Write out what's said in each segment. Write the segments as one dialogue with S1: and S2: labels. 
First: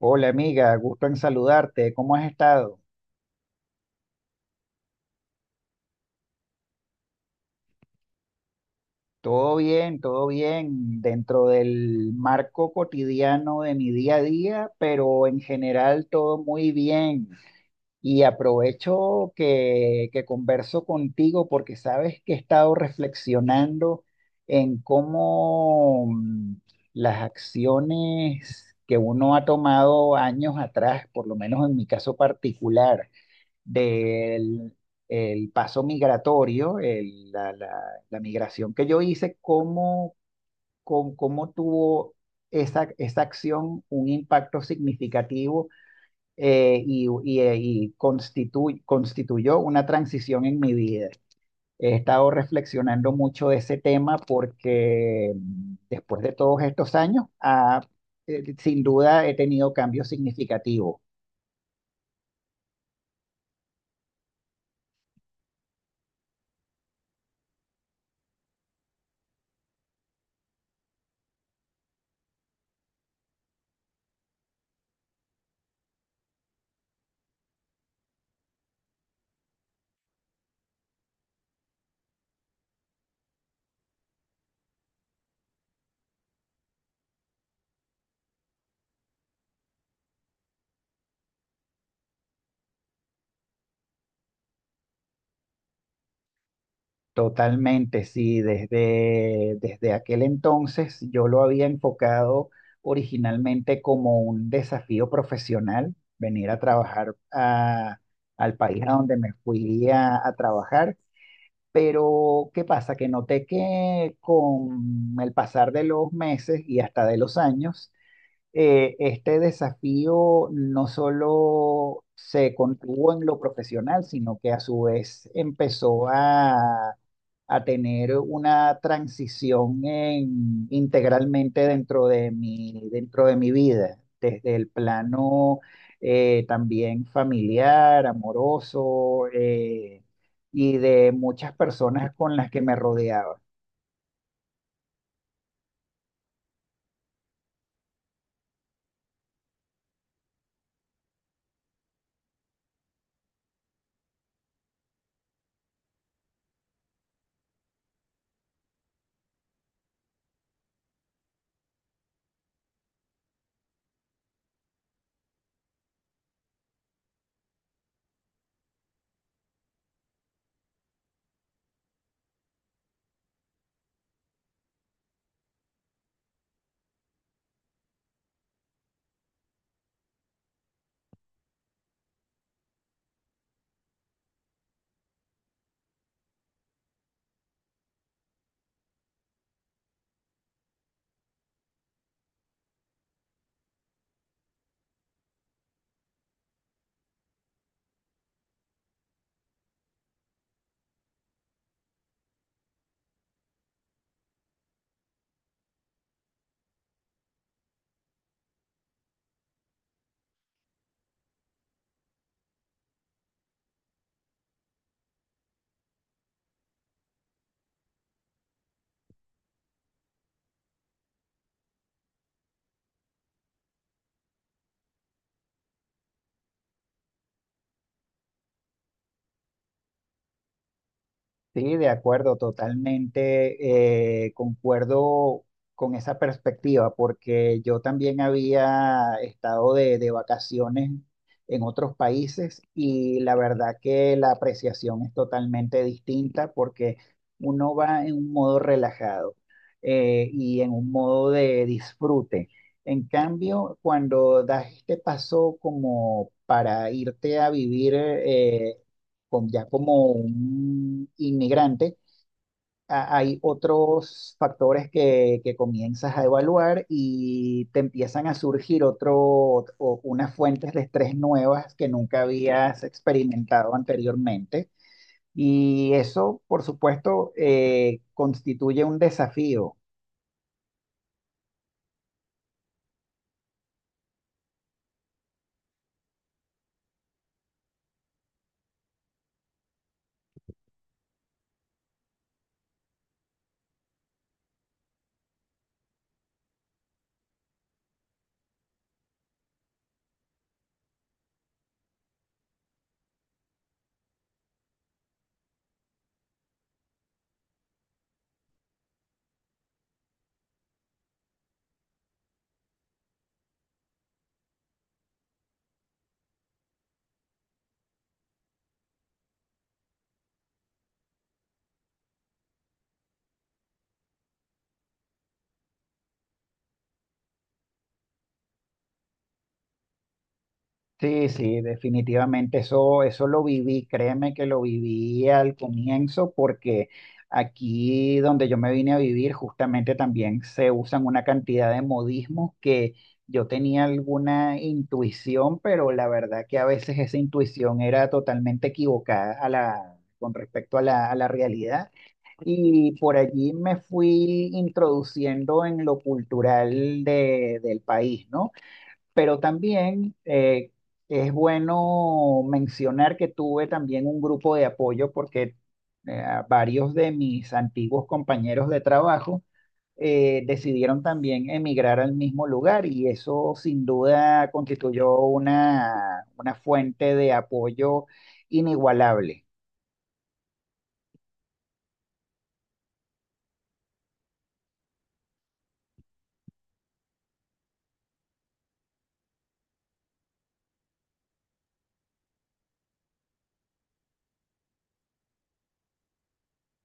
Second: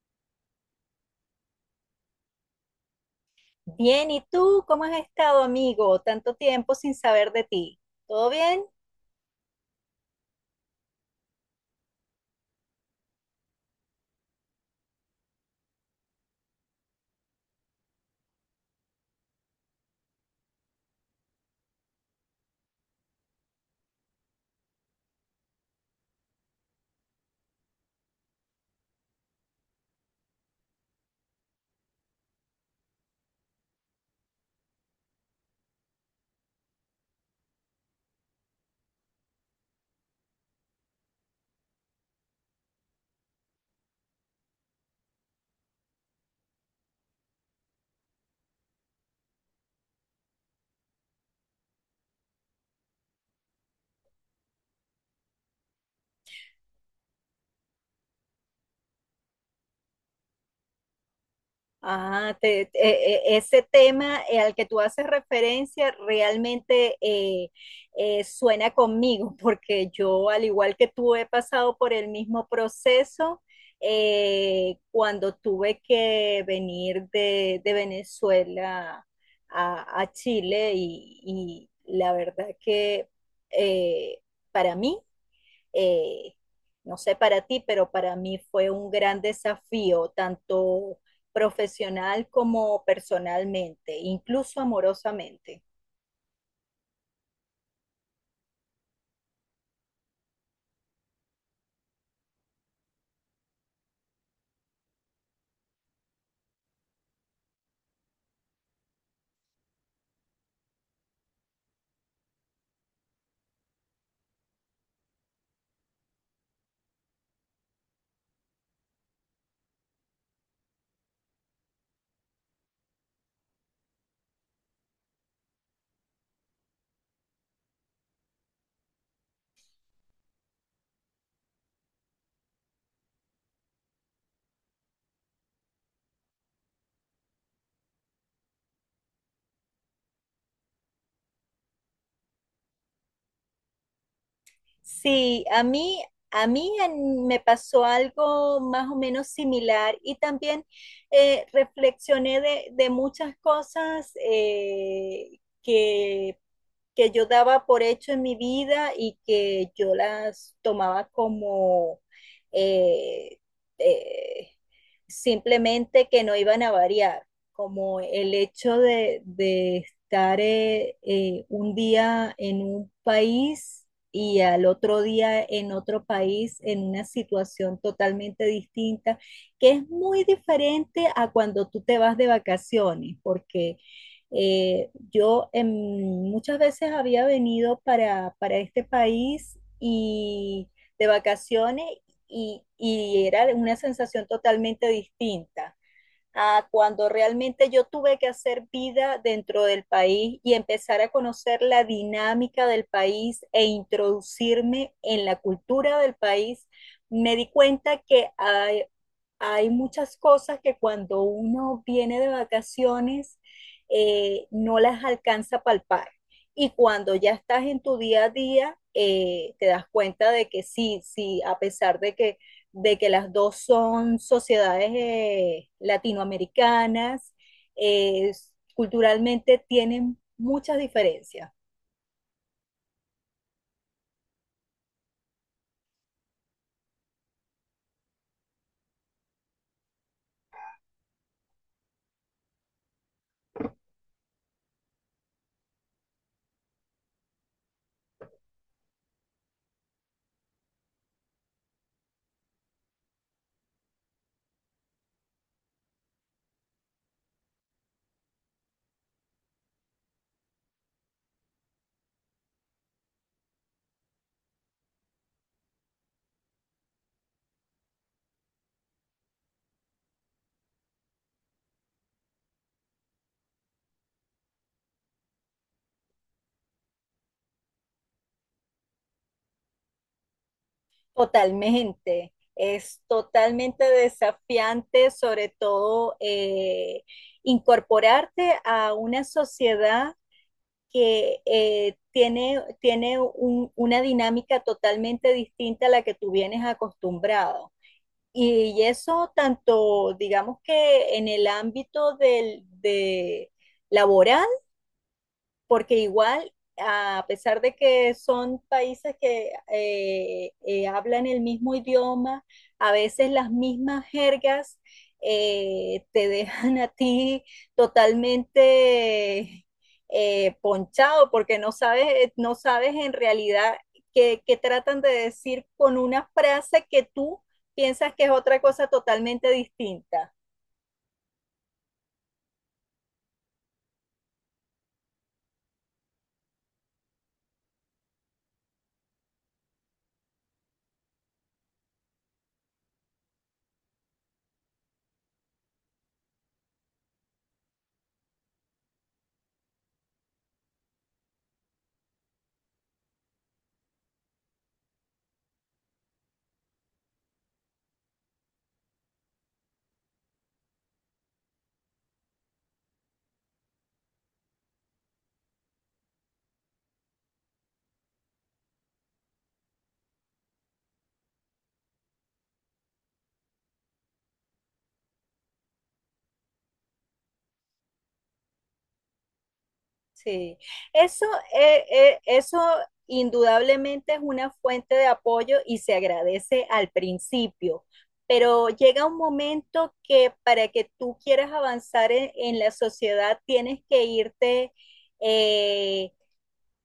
S1: Hola amiga, gusto en saludarte. ¿Cómo has estado?
S2: Bien, ¿y tú cómo has estado, amigo? Tanto tiempo sin saber de ti. ¿Todo bien?
S1: Todo bien, dentro del marco cotidiano de mi día a día, pero en general todo muy bien. Y aprovecho que converso contigo porque sabes que he estado reflexionando en cómo las acciones que uno ha tomado años atrás, por lo menos en mi caso particular, del el paso migratorio, la migración que yo hice, cómo, cómo tuvo esa acción un impacto significativo, y constituyó una transición en mi vida. He estado reflexionando mucho de ese tema porque después de todos estos años, sin duda he tenido cambios significativos.
S2: Ese tema al que tú haces referencia realmente suena conmigo, porque yo, al igual que tú, he pasado por el mismo proceso, cuando tuve que venir de Venezuela a Chile y la verdad que, eh, para mí, eh, no sé para ti, pero para mí fue un gran desafío, tanto profesional como personalmente, incluso amorosamente.
S1: Totalmente, sí, desde aquel entonces yo lo había enfocado originalmente como un desafío profesional, venir a trabajar al país a donde me fui a trabajar, pero ¿qué pasa? Que noté que con el pasar de los meses y hasta de los años, este desafío no solo se contuvo en lo profesional, sino que a su vez a tener una transición integralmente dentro de mi vida, desde el plano también familiar, amoroso, y de muchas personas con las que me rodeaba.
S2: Sí, a mí me pasó algo más o menos similar y también, reflexioné de muchas cosas que yo daba por hecho en mi vida y que yo las tomaba como, eh, eh, simplemente que no iban a variar, como el hecho de estar, un día en un país y al otro día en otro país, en una situación totalmente distinta, que es muy diferente a cuando tú te vas de vacaciones, porque yo, muchas veces había venido para este país y de vacaciones, y era una sensación totalmente distinta a cuando realmente yo tuve que hacer vida dentro del país y empezar a conocer la dinámica del país e introducirme en la cultura del país. Me di cuenta que hay muchas cosas que cuando uno viene de vacaciones no las alcanza a palpar. Y cuando ya estás en tu día a día, te das cuenta de que sí, sí, a pesar de de que las dos son sociedades latinoamericanas, eh, culturalmente tienen muchas diferencias.
S1: Sí, de acuerdo, totalmente, concuerdo con esa perspectiva, porque yo también había estado de vacaciones en otros países y la verdad que la apreciación es totalmente distinta porque uno va en un modo relajado, y en un modo de disfrute. En cambio, cuando das este paso como para irte a vivir, ya como un inmigrante, hay otros factores que comienzas a evaluar y te empiezan a surgir otro, o unas fuentes de estrés nuevas que nunca habías experimentado anteriormente. Y eso, por supuesto, constituye un desafío.
S2: Totalmente, es totalmente desafiante, sobre todo incorporarte a una sociedad que tiene una dinámica totalmente distinta a la que tú vienes acostumbrado. Y eso tanto, digamos que en el ámbito de laboral, porque igual, a pesar de que son países que hablan el mismo idioma, a veces las mismas jergas te dejan a ti totalmente ponchado, porque no sabes, no sabes en realidad qué tratan de decir con una frase que tú piensas que es otra cosa totalmente distinta.
S1: Sí, sí, definitivamente eso lo viví, créeme que lo viví al comienzo porque aquí donde yo me vine a vivir justamente también se usan una cantidad de modismos que yo tenía alguna intuición, pero la verdad que a veces esa intuición era totalmente equivocada con respecto a a la realidad y por allí me fui introduciendo en lo cultural del país, ¿no? Pero también es bueno mencionar que tuve también un grupo de apoyo porque eh, varios de mis antiguos compañeros de trabajo decidieron también emigrar al mismo lugar y eso sin duda constituyó una fuente de apoyo inigualable.
S2: Sí, eso, eso indudablemente es una fuente de apoyo y se agradece al principio, pero llega un momento que para que tú quieras avanzar en la sociedad tienes que irte, eh,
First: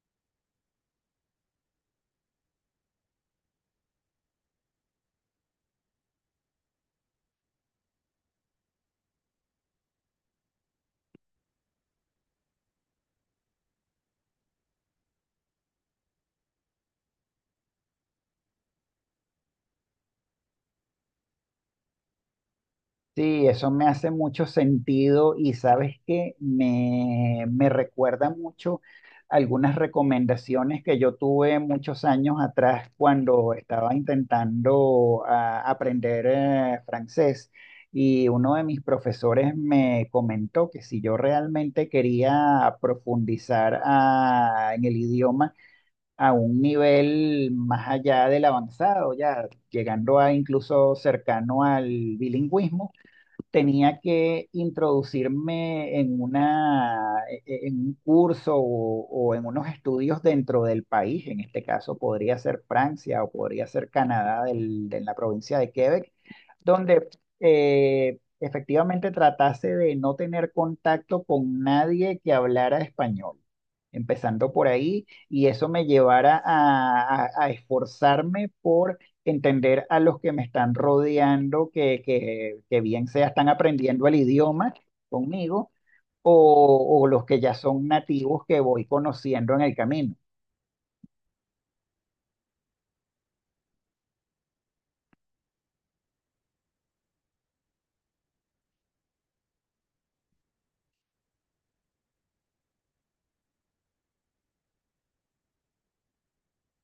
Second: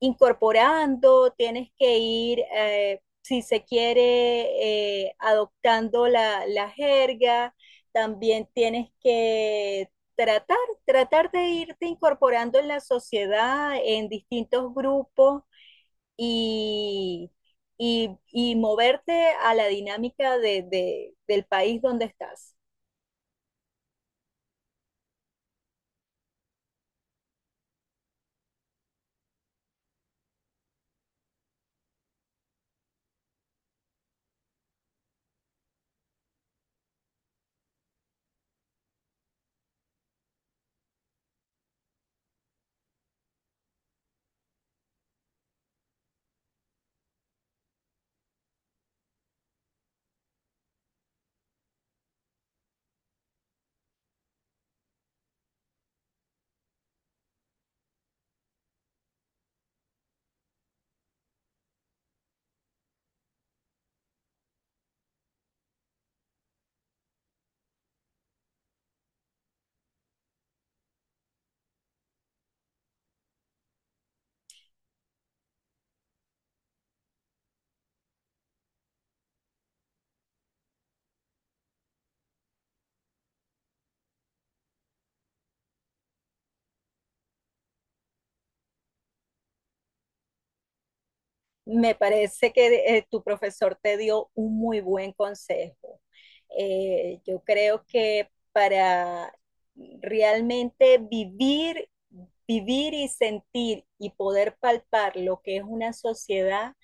S2: incorporando, tienes que ir, si se quiere, adoptando la jerga, también tienes que tratar, tratar de irte incorporando en la sociedad, en distintos grupos y, y moverte a la dinámica del país donde estás.
S1: Sí, eso me hace mucho sentido y sabes que me recuerda mucho algunas recomendaciones que yo tuve muchos años atrás cuando estaba intentando aprender francés y uno de mis profesores me comentó que si yo realmente quería profundizar en el idioma a un nivel más allá del avanzado, ya llegando a incluso cercano al bilingüismo, tenía que introducirme en una, en un curso o en unos estudios dentro del país. En este caso podría ser Francia o podría ser Canadá de la provincia de Quebec donde efectivamente tratase de no tener contacto con nadie que hablara español, empezando por ahí, y eso me llevara a esforzarme por entender a los que me están rodeando, que bien sea están aprendiendo el idioma conmigo, o los que ya son nativos que voy conociendo en el camino.
S2: Me parece que tu profesor te dio un muy buen consejo. Yo creo que para realmente vivir y sentir y poder palpar lo que es una sociedad,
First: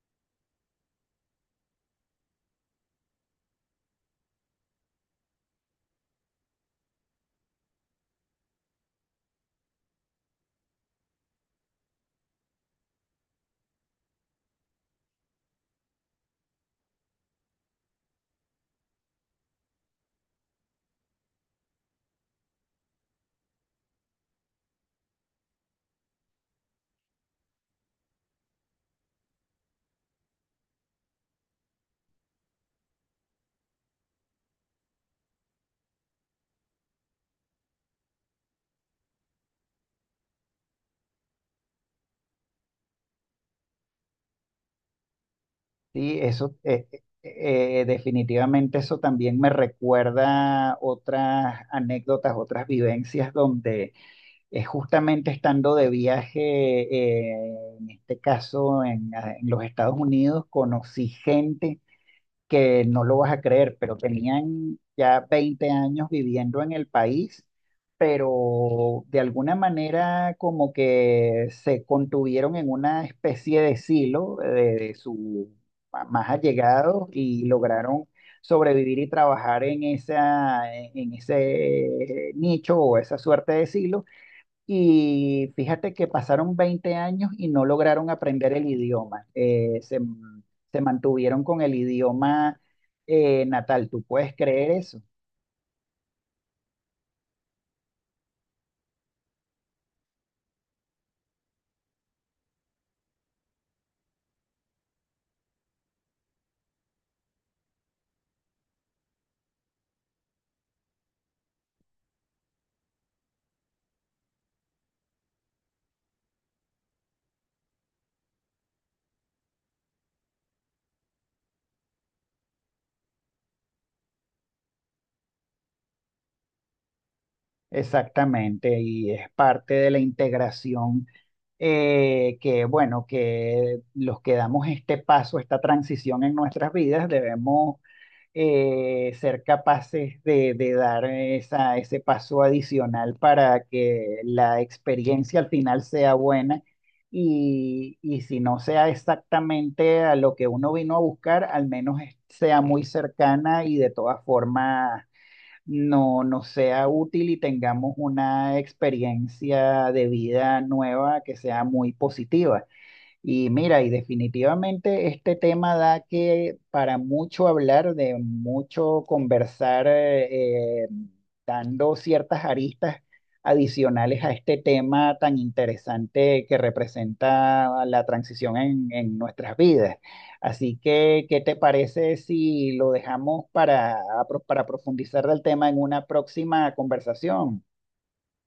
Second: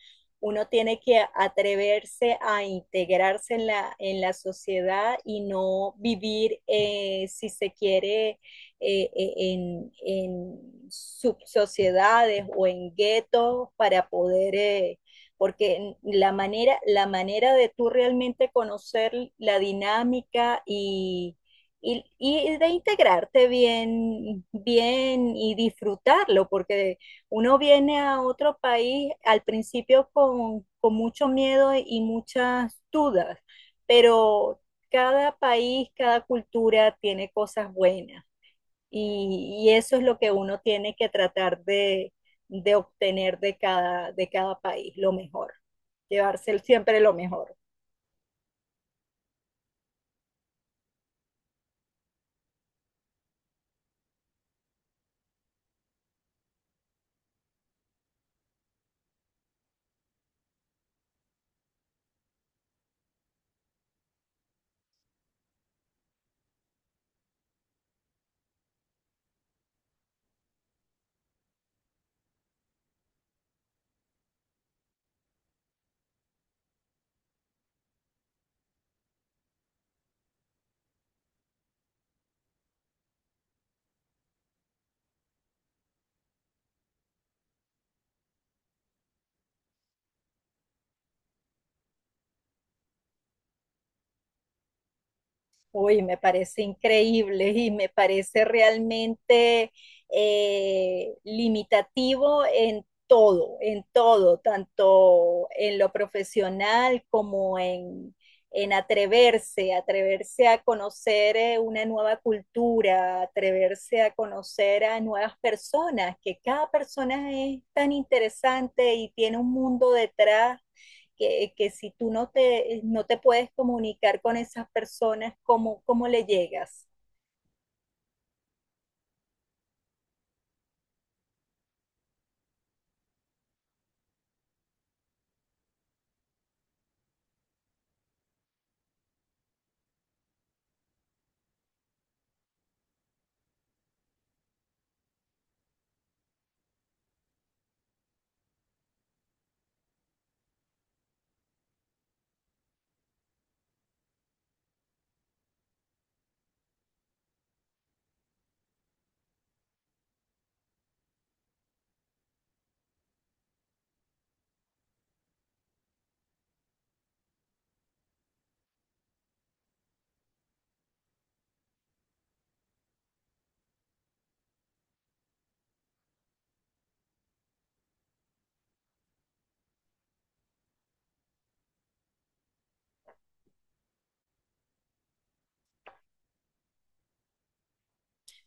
S2: uno tiene que atreverse a integrarse en la sociedad y no vivir, si se quiere, en subsociedades o en guetos, para poder, porque la manera de tú realmente conocer la dinámica y de integrarte bien, bien y disfrutarlo, porque uno viene a otro país al principio con mucho miedo y muchas dudas, pero cada país, cada cultura tiene cosas buenas. Y eso es lo que uno tiene que tratar de obtener de cada país, lo mejor,
S1: Sí, eso,
S2: llevarse siempre lo mejor.
S1: definitivamente eso también me recuerda otras anécdotas, otras vivencias donde justamente estando de viaje, en este caso en los Estados Unidos, conocí gente que no lo vas a creer, pero tenían ya 20 años viviendo en el país, pero de alguna manera como que se contuvieron en una especie de silo de sus más allegados y lograron sobrevivir y trabajar en esa, en ese nicho o esa suerte de silo y fíjate que pasaron 20 años y no lograron aprender el idioma. Se mantuvieron con el idioma natal. ¿Tú puedes creer eso?
S2: Uy, me parece increíble y me parece realmente limitativo en todo, tanto en lo profesional como en atreverse, atreverse a conocer una nueva cultura, atreverse a conocer a nuevas personas, que cada persona es tan interesante y tiene un mundo detrás que, si tú no te, no te puedes comunicar con esas personas, ¿cómo, cómo le llegas?
S1: Exactamente. Y es parte de la integración, que, bueno, que los que damos este paso, esta transición en nuestras vidas, debemos ser capaces de dar esa, ese paso adicional para que la experiencia al final sea buena y si no sea exactamente a lo que uno vino a buscar, al menos sea muy cercana y de todas formas no sea útil y tengamos una experiencia de vida nueva que sea muy positiva. Y mira, y definitivamente este tema da que para mucho hablar, de mucho conversar, dando ciertas aristas adicionales a este tema tan interesante que representa la transición en nuestras vidas. Así que, ¿qué te parece si lo dejamos para profundizar del tema en una próxima conversación?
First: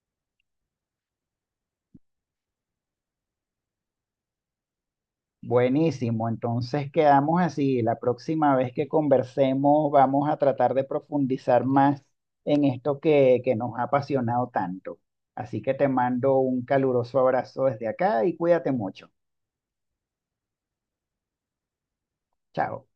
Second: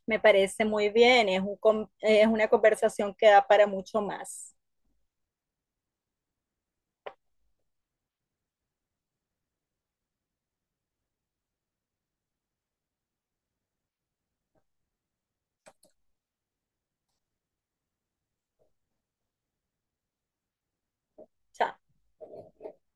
S2: Me parece muy bien, es, un, es una conversación que da para mucho más.
S1: Buenísimo, entonces quedamos así. La próxima vez que conversemos vamos a tratar de profundizar más en esto que nos ha apasionado tanto. Así que te mando un caluroso abrazo desde acá y cuídate mucho.
S2: Chao.
S1: Chao.